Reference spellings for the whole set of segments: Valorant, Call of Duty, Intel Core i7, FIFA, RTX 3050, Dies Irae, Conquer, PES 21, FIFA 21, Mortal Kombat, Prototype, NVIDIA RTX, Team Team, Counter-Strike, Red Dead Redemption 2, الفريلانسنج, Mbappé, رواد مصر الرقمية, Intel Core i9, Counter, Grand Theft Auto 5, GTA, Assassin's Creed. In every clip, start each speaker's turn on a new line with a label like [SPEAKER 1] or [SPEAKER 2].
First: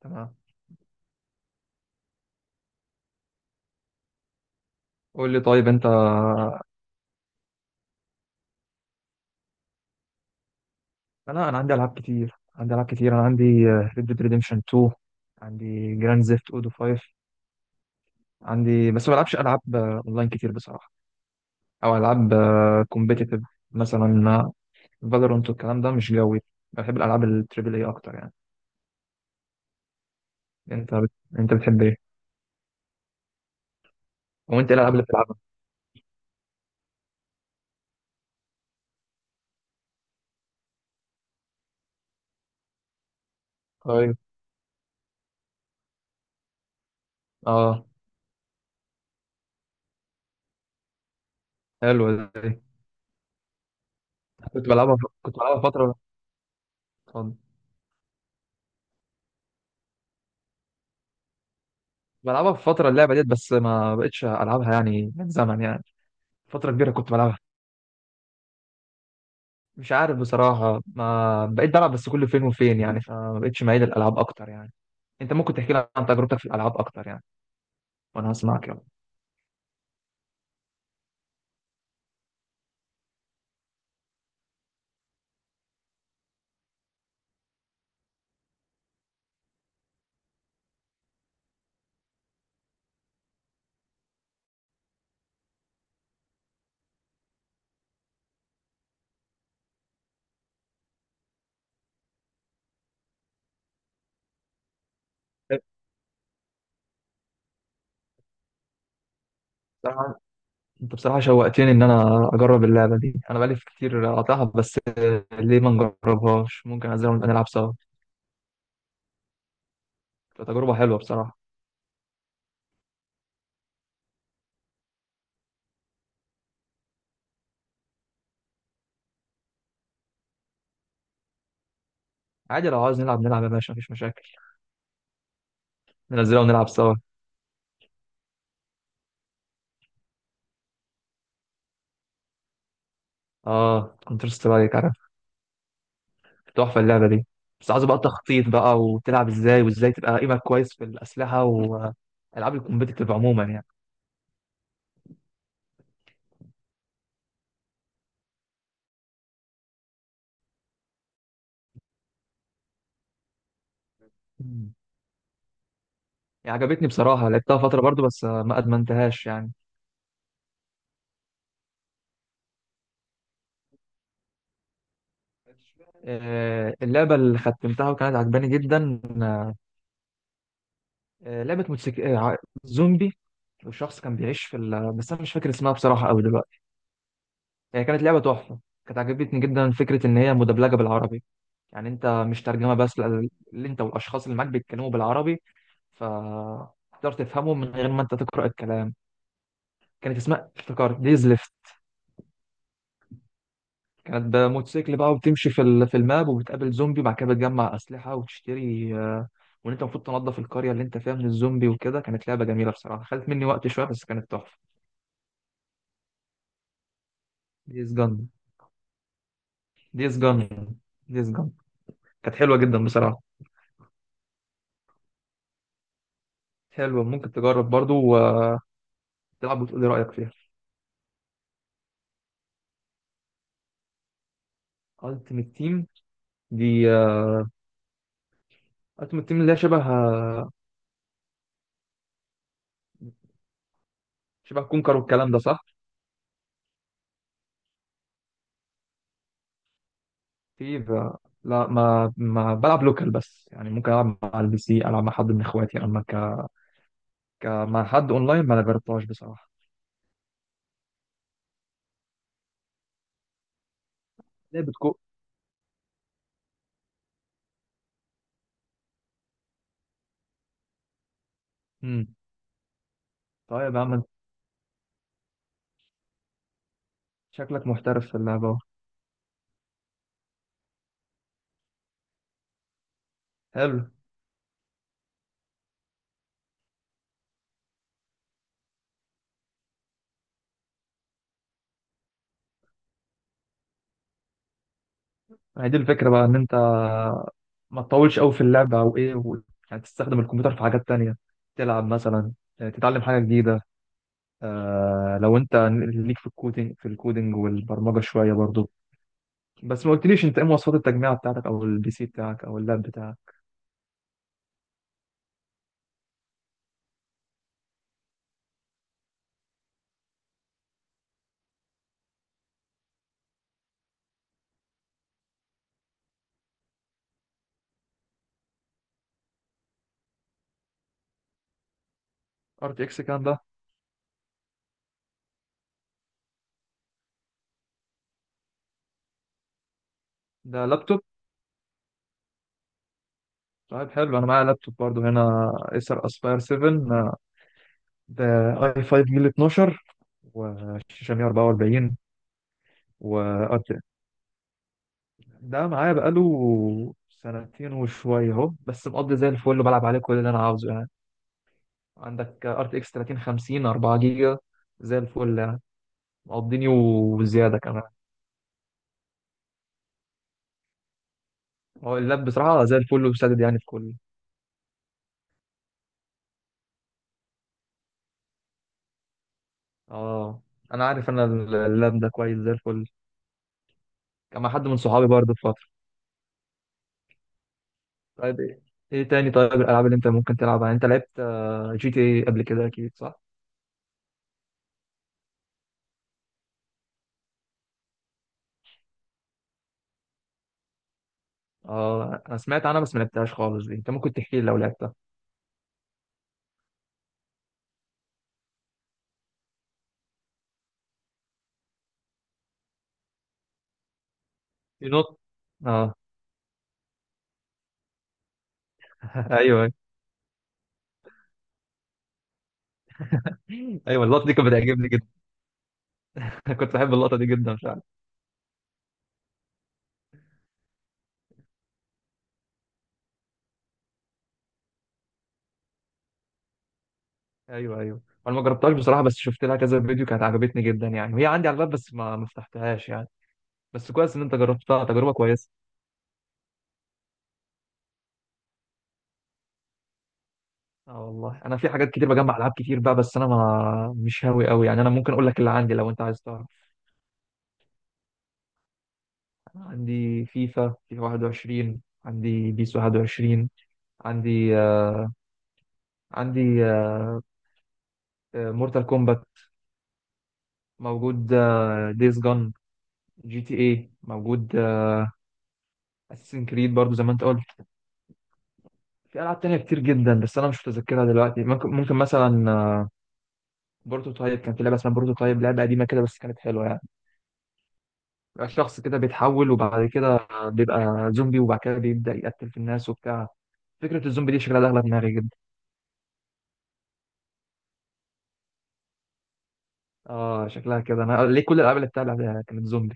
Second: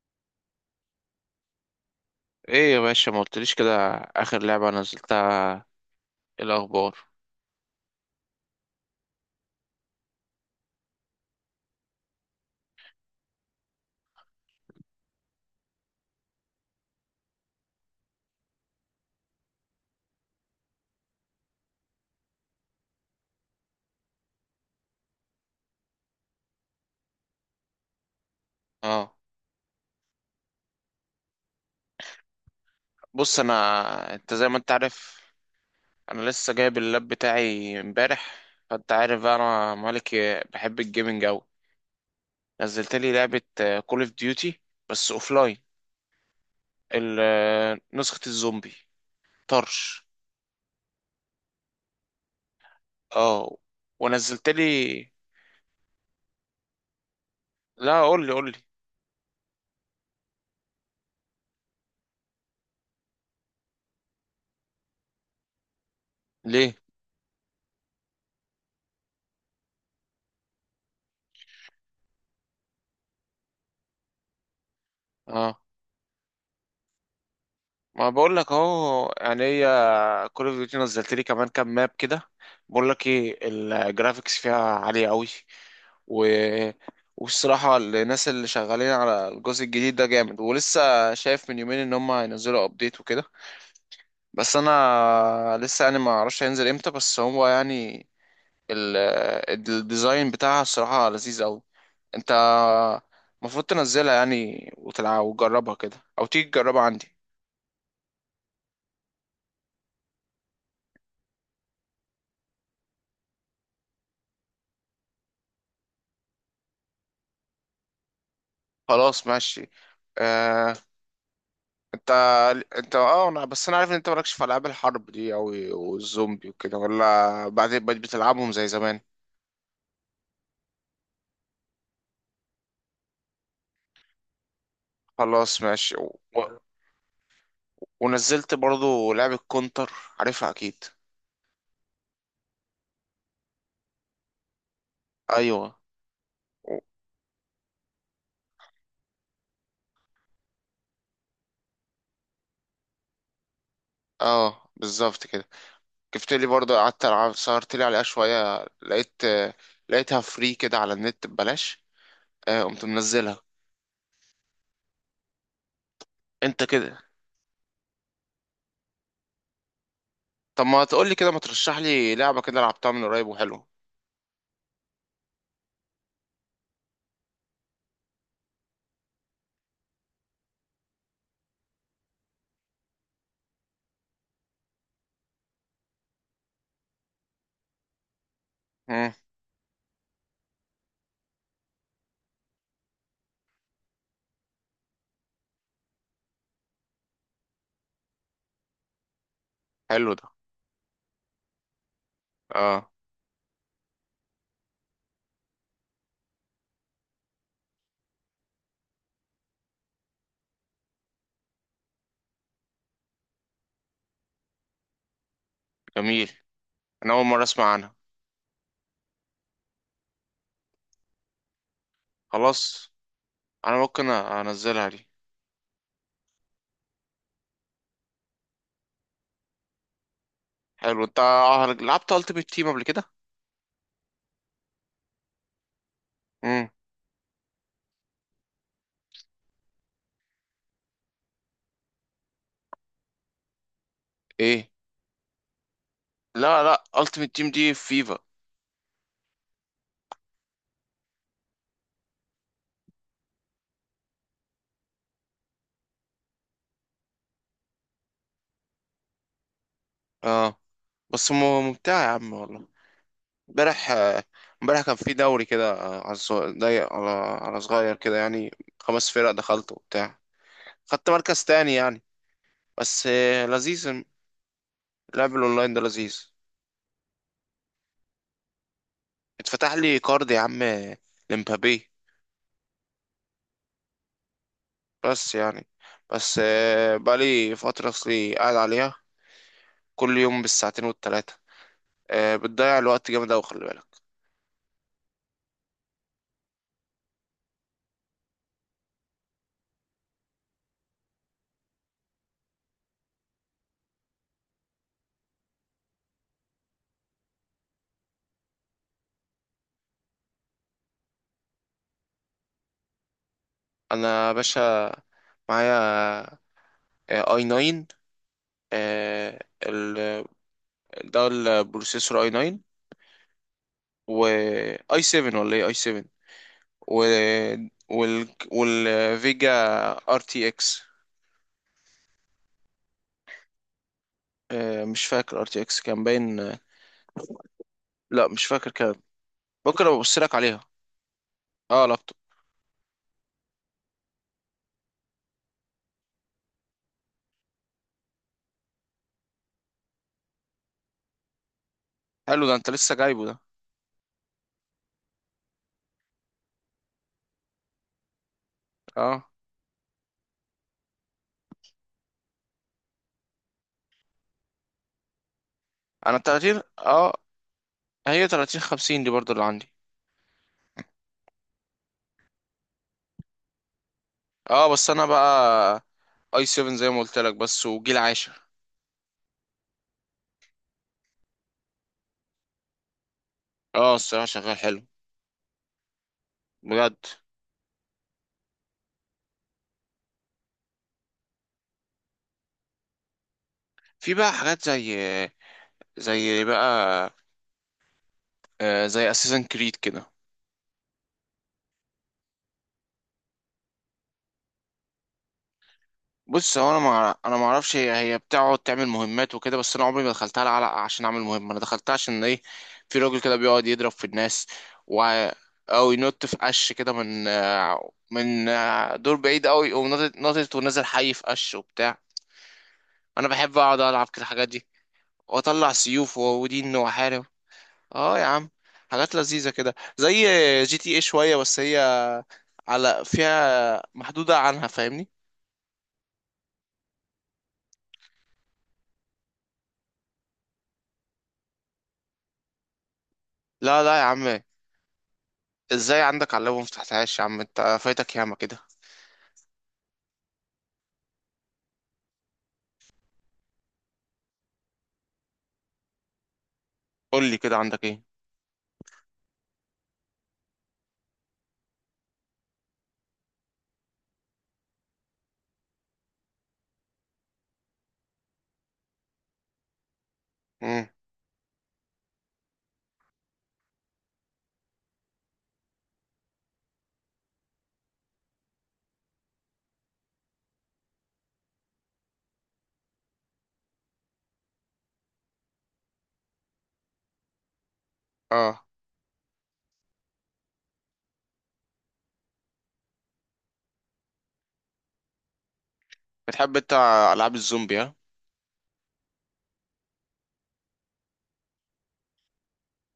[SPEAKER 1] تمام.
[SPEAKER 2] ايه يا باشا ما قلتليش كده. اخر لعبة
[SPEAKER 1] قول لي
[SPEAKER 2] نزلتها.
[SPEAKER 1] طيب انت.
[SPEAKER 2] إيه الاخبار؟
[SPEAKER 1] انا عندي العاب كتير، انا عندي ريد ديد ريديمشن 2، عندي جراند زيفت اودو 5، عندي، بس ما بلعبش العاب اونلاين كتير بصراحه، او العاب كومبيتيتيف مثلا. فالورانت والكلام ده مش جوي. بحب الالعاب التريبل اي اكتر يعني.
[SPEAKER 2] اه،
[SPEAKER 1] انت بت... انت بتحب ايه؟
[SPEAKER 2] بص. انا زي ما
[SPEAKER 1] وانت
[SPEAKER 2] انت
[SPEAKER 1] ايه الالعاب اللي
[SPEAKER 2] عارف،
[SPEAKER 1] بتلعبها؟
[SPEAKER 2] انا لسه جايب اللاب بتاعي امبارح، فانت عارف بقى انا مالك بحب الجيمنج اوي. نزلت لي لعبة كول اوف
[SPEAKER 1] طيب.
[SPEAKER 2] ديوتي، بس اوفلاين،
[SPEAKER 1] اه،
[SPEAKER 2] نسخة الزومبي طرش.
[SPEAKER 1] حلو دي.
[SPEAKER 2] اه، ونزلت لي.
[SPEAKER 1] كنت بلعبها فتره. اتفضل.
[SPEAKER 2] لا قول لي قول لي
[SPEAKER 1] بلعبها في فتره اللعبه ديت، بس ما بقتش العبها يعني من زمن يعني، فتره كبيره كنت بلعبها. مش عارف بصراحة، ما بقيت بلعب بس كل فين وفين يعني، فما بقتش معيد الألعاب أكتر يعني. أنت ممكن
[SPEAKER 2] ليه.
[SPEAKER 1] تحكي لي عن تجربتك في الألعاب أكتر يعني؟
[SPEAKER 2] ما
[SPEAKER 1] وأنا
[SPEAKER 2] بقول لك
[SPEAKER 1] هسمعك يلا.
[SPEAKER 2] اهو، يعني هي كول اوف ديوتي نزلت لي كمان كام ماب كده. بقول لك ايه، الجرافيكس فيها عاليه قوي، و... والصراحه الناس اللي شغالين على الجزء الجديد ده جامد، ولسه شايف من يومين ان هم هينزلوا ابديت وكده. بس انا لسه يعني ما اعرفش هينزل امتى، بس هو يعني ال... الديزاين بتاعها الصراحه لذيذ قوي. انت المفروض تنزلها يعني وتلعب وتجربها كده، او تيجي تجربها عندي.
[SPEAKER 1] بصراحة، أنت بصراحة شوقتني إن أنا أجرب اللعبة دي. أنا بقالي كتير قاطعها، بس ليه ما نجربهاش؟ ممكن أنزلها ونبقى نلعب سوا.
[SPEAKER 2] خلاص ماشي.
[SPEAKER 1] تبقى تجربة
[SPEAKER 2] آه،
[SPEAKER 1] حلوة بصراحة.
[SPEAKER 2] انت انت اه، انا بس انا عارف ان انت مالكش في العاب الحرب دي اوي والزومبي وكده، ولا بعدين بقيت بتلعبهم زي زمان؟
[SPEAKER 1] عادي لو عاوز نلعب نلعب يا باشا، مفيش مشاكل.
[SPEAKER 2] خلاص ماشي
[SPEAKER 1] ننزلها ونلعب سوا.
[SPEAKER 2] ونزلت برضو لعبة كونتر، عارفها اكيد.
[SPEAKER 1] آه، كونتر سترايك عارف.
[SPEAKER 2] ايوه. و-
[SPEAKER 1] تحفة اللعبة دي. بس عاوز بقى تخطيط بقى، وتلعب إزاي وإزاي تبقى قيمك كويس في الأسلحة وألعاب الكومبيتيتيف عموما يعني.
[SPEAKER 2] اه بالظبط كده. جبت لي برضو قعدت العب، سهرت لي عليها شوية، لقيتها فري كده على النت ببلاش. قمت منزلها.
[SPEAKER 1] مم.
[SPEAKER 2] انت
[SPEAKER 1] عجبتني
[SPEAKER 2] كده.
[SPEAKER 1] بصراحة، لعبتها فترة برضو بس ما أدمنتهاش يعني.
[SPEAKER 2] طب ما تقول لي كده، ما ترشح لي لعبة كده لعبتها من قريب وحلوه.
[SPEAKER 1] اللعبة اللي ختمتها وكانت عجباني جدا، لعبة زومبي، وشخص كان بيعيش في بس أنا مش فاكر اسمها بصراحة أوي دلوقتي. هي كانت لعبة تحفة. كانت
[SPEAKER 2] مم،
[SPEAKER 1] عجبتني جدا فكرة إن هي مدبلجة بالعربي. يعني أنت مش ترجمة بس، لا، اللي أنت والأشخاص اللي معاك بيتكلموا بالعربي، فتقدر تفهمهم من غير ما أنت تقرأ الكلام.
[SPEAKER 2] حلو
[SPEAKER 1] كانت
[SPEAKER 2] ده.
[SPEAKER 1] اسمها افتكرت ديز.
[SPEAKER 2] اه،
[SPEAKER 1] كانت بموتوسيكل بقى، وبتمشي في في الماب، وبتقابل زومبي، وبعد كده بتجمع اسلحه وتشتري، وان انت المفروض تنظف القريه اللي انت فيها من الزومبي وكده. كانت لعبه جميله بصراحه، خدت مني وقت شويه بس كانت تحفه.
[SPEAKER 2] جميل، انا اول مره اسمع عنها.
[SPEAKER 1] ديز جن. ديز جن. ديز جن. كانت حلوه جدا
[SPEAKER 2] خلاص،
[SPEAKER 1] بصراحه.
[SPEAKER 2] انا ممكن انزلها دي.
[SPEAKER 1] حلوه، ممكن تجرب برضو وتلعب، وتقول لي رايك فيها.
[SPEAKER 2] حلو. انت لعبت التيمت تيم قبل كده؟
[SPEAKER 1] التيمت تيم.
[SPEAKER 2] امم.
[SPEAKER 1] دي التيمت تيم اللي هي شبه، شبه
[SPEAKER 2] ايه؟
[SPEAKER 1] كونكر والكلام ده صح؟
[SPEAKER 2] لا لا، التيمت تيم دي في فيفا.
[SPEAKER 1] في آه، لا، ما بلعب لوكال بس يعني، ممكن العب مع البي سي، العب مع حد من اخواتي، اما مع حد اونلاين ما انا جربتهاش بصراحه.
[SPEAKER 2] اه، بس م- ممتعه يا عم والله. امبارح آه،
[SPEAKER 1] لعبة
[SPEAKER 2] امبارح
[SPEAKER 1] كو.
[SPEAKER 2] كان في دوري كده ضيق، على على صغير كده يعني. خمس فرق دخلت وبتاع، خدت مركز تاني يعني.
[SPEAKER 1] امم.
[SPEAKER 2] بس
[SPEAKER 1] طيب يا عم
[SPEAKER 2] لذيذ،
[SPEAKER 1] انت،
[SPEAKER 2] اللعب الاونلاين ده لذيذ.
[SPEAKER 1] شكلك محترف في اللعبه أهو.
[SPEAKER 2] اتفتح لي كارد يا عم، لمبابي.
[SPEAKER 1] حلو.
[SPEAKER 2] بس يعني، بس بقالي فترة أصلي قاعد عليها كل يوم بالساعتين والتلاتة. بتضيع الوقت جامد أوي، خلي بالك.
[SPEAKER 1] ما هي دي الفكره بقى، ان انت ما تطولش قوي في اللعبه او ايه يعني تستخدم الكمبيوتر في حاجات تانية، تلعب مثلا، تتعلم حاجه جديده. آه، لو انت ليك في الكودينج والبرمجه شويه برضو. بس ما قلتليش انت ايه مواصفات التجميع بتاعتك، او البي سي بتاعك او اللاب بتاعك؟
[SPEAKER 2] أنا يا باشا معايا اي 9، ال ده البروسيسور اي 9، و اي 7 ولا ايه، اي 7، و والفيجا ار تي اكس.
[SPEAKER 1] ار تي اكس كام ده؟
[SPEAKER 2] مش فاكر ار تي اكس كان باين. لا مش فاكر، كان ممكن ابقى ابص لك
[SPEAKER 1] ده
[SPEAKER 2] عليها.
[SPEAKER 1] لابتوب؟
[SPEAKER 2] اه، لابتوب.
[SPEAKER 1] طيب حلو، انا معايا لابتوب برضو هنا، ايسر اسباير 7. ده اي 5 جيل 12 وشاشة 144
[SPEAKER 2] حلو ده، انت لسه جايبه ده؟
[SPEAKER 1] وأرت. ده معايا بقاله سنتين وشوية اهو، بس مقضي زي
[SPEAKER 2] اه،
[SPEAKER 1] الفل وبلعب عليه كل اللي أنا عاوزه يعني. عندك ار تي اكس 3050 4 جيجا. زي الفل يعني،
[SPEAKER 2] انا التلاتين
[SPEAKER 1] مقضيني
[SPEAKER 2] اه،
[SPEAKER 1] وزيادة كمان.
[SPEAKER 2] هي تلاتين خمسين دي برضو اللي عندي.
[SPEAKER 1] هو اللاب بصراحة زي الفل وسدد يعني في كله.
[SPEAKER 2] اه، بس انا بقى اي 7 زي ما قلت لك، بس وجيل عاشر.
[SPEAKER 1] اه. أنا عارف، أنا اللاب ده كويس زي الفل.
[SPEAKER 2] اه، الصراحه
[SPEAKER 1] كان مع
[SPEAKER 2] شغال
[SPEAKER 1] حد من
[SPEAKER 2] حلو
[SPEAKER 1] صحابي برضه في فترة.
[SPEAKER 2] بجد.
[SPEAKER 1] طيب إيه، إيه تاني طيب الألعاب اللي أنت ممكن تلعبها؟ يعني أنت لعبت جي تي اي قبل كده أكيد صح؟
[SPEAKER 2] في بقى حاجات زي، زي بقى آه، زي اساسن كريد كده.
[SPEAKER 1] اه، انا سمعت عنها بس ما لعبتهاش خالص دي، انت ممكن تحكي لي لو لعبتها.
[SPEAKER 2] بص هو انا ما اعرفش، هي بتقعد تعمل مهمات وكده، بس انا عمري ما دخلتها على عشان اعمل مهمه. انا دخلتها عشان ايه؟ في راجل كده بيقعد يضرب في الناس و
[SPEAKER 1] ينط.
[SPEAKER 2] او
[SPEAKER 1] اه.
[SPEAKER 2] ينط في قش كده من دور بعيد قوي،
[SPEAKER 1] ايوه.
[SPEAKER 2] يقوم ناطط ونازل حي في قش وبتاع. انا بحب اقعد
[SPEAKER 1] ايوه،
[SPEAKER 2] العب كده
[SPEAKER 1] اللقطه دي
[SPEAKER 2] الحاجات
[SPEAKER 1] كانت
[SPEAKER 2] دي،
[SPEAKER 1] بتعجبني جدا.
[SPEAKER 2] واطلع سيوف
[SPEAKER 1] كنت
[SPEAKER 2] ودين
[SPEAKER 1] بحب اللقطه
[SPEAKER 2] واحارب.
[SPEAKER 1] دي جدا، مش عارف.
[SPEAKER 2] اه يا عم، حاجات لذيذة كده زي جي تي ايه شوية، بس هي على فيها محدودة عنها، فاهمني؟
[SPEAKER 1] ايوه ايوه، انا ما جربتهاش بصراحه، بس شفت لها كذا فيديو كانت عجبتني جدا يعني، وهي عندي على الباب بس ما فتحتهاش يعني.
[SPEAKER 2] لا
[SPEAKER 1] بس
[SPEAKER 2] لا يا
[SPEAKER 1] كويس ان انت
[SPEAKER 2] عم،
[SPEAKER 1] جربتها تجربه كويسه.
[SPEAKER 2] ازاي عندك على اللاب مفتحتهاش؟ يا عم انت فايتك ياما كده.
[SPEAKER 1] اه والله، انا في حاجات كتير، بجمع العاب كتير بقى، بس انا ما مش هاوي قوي يعني. انا ممكن اقول لك اللي عندي لو انت عايز تعرف.
[SPEAKER 2] قول لي كده، عندك ايه؟
[SPEAKER 1] انا عندي فيفا، فيفا 21، عندي بيس 21، عندي آه، عندي مورتال كومبات
[SPEAKER 2] امم،
[SPEAKER 1] موجود، ديز جون، جي تي اي موجود، اساسن كريد برضو زي ما انت قلت. في العاب تانية كتير جدا بس انا مش متذكرها دلوقتي، ممكن مثلا بروتوتايب. كان في لعبه اسمها بروتوتايب، لعبه قديمه كده بس كانت حلوه يعني. بيبقى
[SPEAKER 2] اه.
[SPEAKER 1] الشخص كده بيتحول، وبعد كده بيبقى زومبي، وبعد كده بيبدا يقتل في الناس وبتاع. فكره الزومبي دي شكلها داخله في دماغي جدا.
[SPEAKER 2] بتحب انت العاب الزومبي، ها؟
[SPEAKER 1] اه، شكلها كده، انا ليه كل الالعاب اللي بتلعبها كانت زومبي.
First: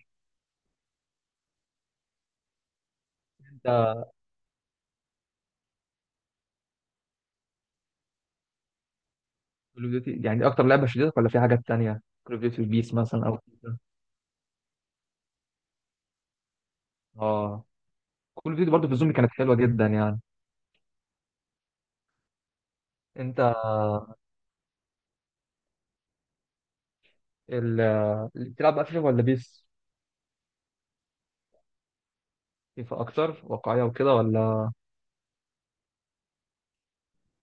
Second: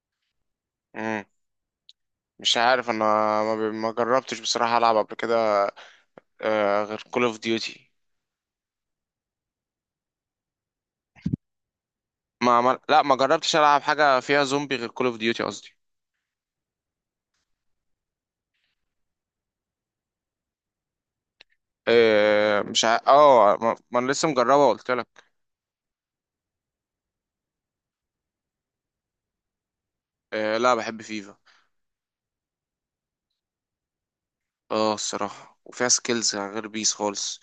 [SPEAKER 2] امم، مش عارف انا.
[SPEAKER 1] انت،
[SPEAKER 2] ما جربتش بصراحة العب قبل كده آه، غير كول اوف ديوتي.
[SPEAKER 1] كول اوف ديوتي يعني دي اكتر لعبه شديدة ولا في حاجات تانية؟ كول اوف
[SPEAKER 2] ما
[SPEAKER 1] ديوتي،
[SPEAKER 2] عمل...
[SPEAKER 1] بيس
[SPEAKER 2] لا ما
[SPEAKER 1] مثلا، او
[SPEAKER 2] جربتش العب حاجة فيها زومبي غير كول اوف ديوتي قصدي.
[SPEAKER 1] اه. كول اوف ديوتي برضه في الزومبي كانت حلوه جدا يعني.
[SPEAKER 2] آه مش ع...
[SPEAKER 1] انت
[SPEAKER 2] اه، ما انا لسه مجربها قلت لك.
[SPEAKER 1] ال- اللي بتلعب بقى فيفا ولا بيس؟
[SPEAKER 2] آه، لا بحب فيفا.
[SPEAKER 1] فيفا اكتر واقعيه وكده، ولا؟
[SPEAKER 2] اه، الصراحه وفيها سكيلز غير بيس خالص.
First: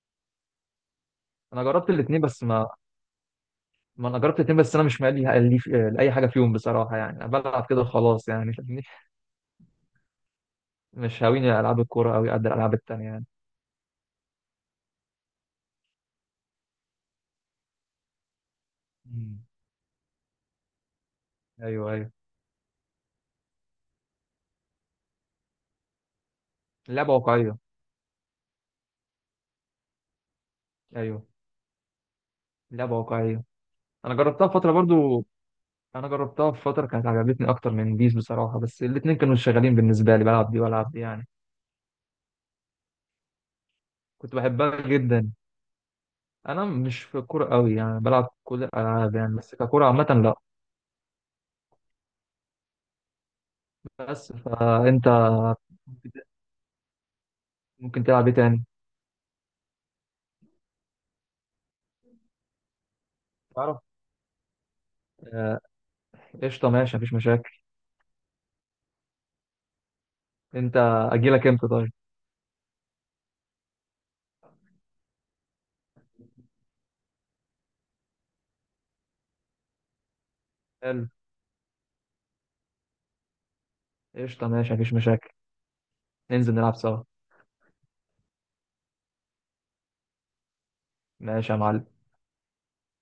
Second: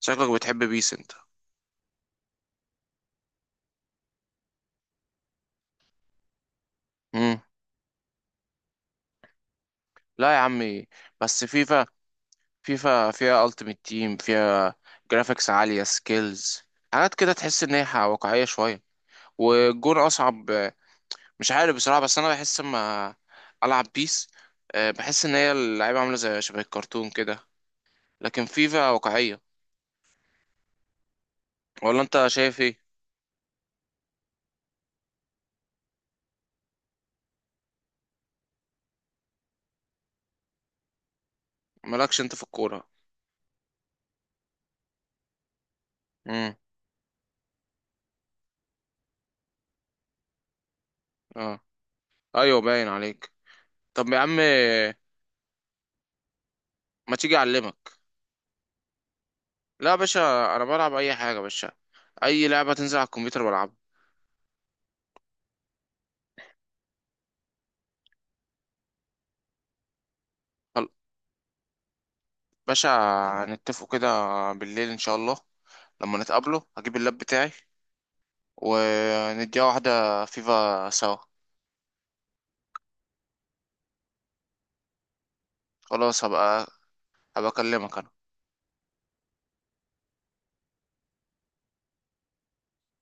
[SPEAKER 2] شكلك بتحب بيس انت.
[SPEAKER 1] انا جربت الاثنين بس، ما ما انا جربت الاثنين بس انا مش مالي، لي لاي حاجه فيهم بصراحه يعني، انا
[SPEAKER 2] مم.
[SPEAKER 1] بلعب كده خلاص يعني فاهمني.
[SPEAKER 2] لا يا عمي،
[SPEAKER 1] مش
[SPEAKER 2] بس
[SPEAKER 1] هاويني العاب
[SPEAKER 2] فيفا.
[SPEAKER 1] الكوره قوي قد الالعاب التانيه يعني.
[SPEAKER 2] فيها التيمت تيم، فيها جرافيكس عاليه، سكيلز، حاجات كده تحس ان هي واقعيه شويه،
[SPEAKER 1] مم.
[SPEAKER 2] والجون اصعب. مش عارف
[SPEAKER 1] ايوه
[SPEAKER 2] بصراحه،
[SPEAKER 1] ايوه،
[SPEAKER 2] بس انا بحس اما العب بيس بحس ان هي اللعيبه عامله زي شبه الكرتون
[SPEAKER 1] اللعبه
[SPEAKER 2] كده،
[SPEAKER 1] واقعيه.
[SPEAKER 2] لكن فيفا واقعيه.
[SPEAKER 1] ايوه،
[SPEAKER 2] ولا انت شايف ايه؟
[SPEAKER 1] اللعبه واقعيه. انا جربتها فتره برضو، انا جربتها في فتره كانت عجبتني اكتر من بيس بصراحه، بس الاثنين كانوا شغالين بالنسبه لي، بلعب دي والعب دي يعني.
[SPEAKER 2] مالكش انت في الكوره؟
[SPEAKER 1] كنت بحبها جدا.
[SPEAKER 2] امم،
[SPEAKER 1] انا مش في الكوره قوي يعني، بلعب كل الالعاب يعني بس ككوره عامه لا.
[SPEAKER 2] اه. ايوه، باين عليك. طب يا
[SPEAKER 1] بس
[SPEAKER 2] عم،
[SPEAKER 1] فانت
[SPEAKER 2] ما تيجي اعلمك.
[SPEAKER 1] ممكن تلعب ايه تاني؟
[SPEAKER 2] لا يا باشا، انا بلعب اي حاجه يا باشا، اي لعبه تنزل على الكمبيوتر بلعبها.
[SPEAKER 1] تعرف، آه، قشطه ماشي مفيش مشاكل. انت
[SPEAKER 2] خل-
[SPEAKER 1] اجي لك امتى طيب؟
[SPEAKER 2] باشا، هنتفقوا كده بالليل ان شاء الله، لما نتقابله هجيب اللاب بتاعي، ونديها واحده فيفا
[SPEAKER 1] حلو،
[SPEAKER 2] سوا.
[SPEAKER 1] قشطه ماشي مفيش مشاكل.
[SPEAKER 2] خلاص،
[SPEAKER 1] ننزل نلعب سوا.
[SPEAKER 2] هبقى اكلمك انا.
[SPEAKER 1] ماشي يا معلم.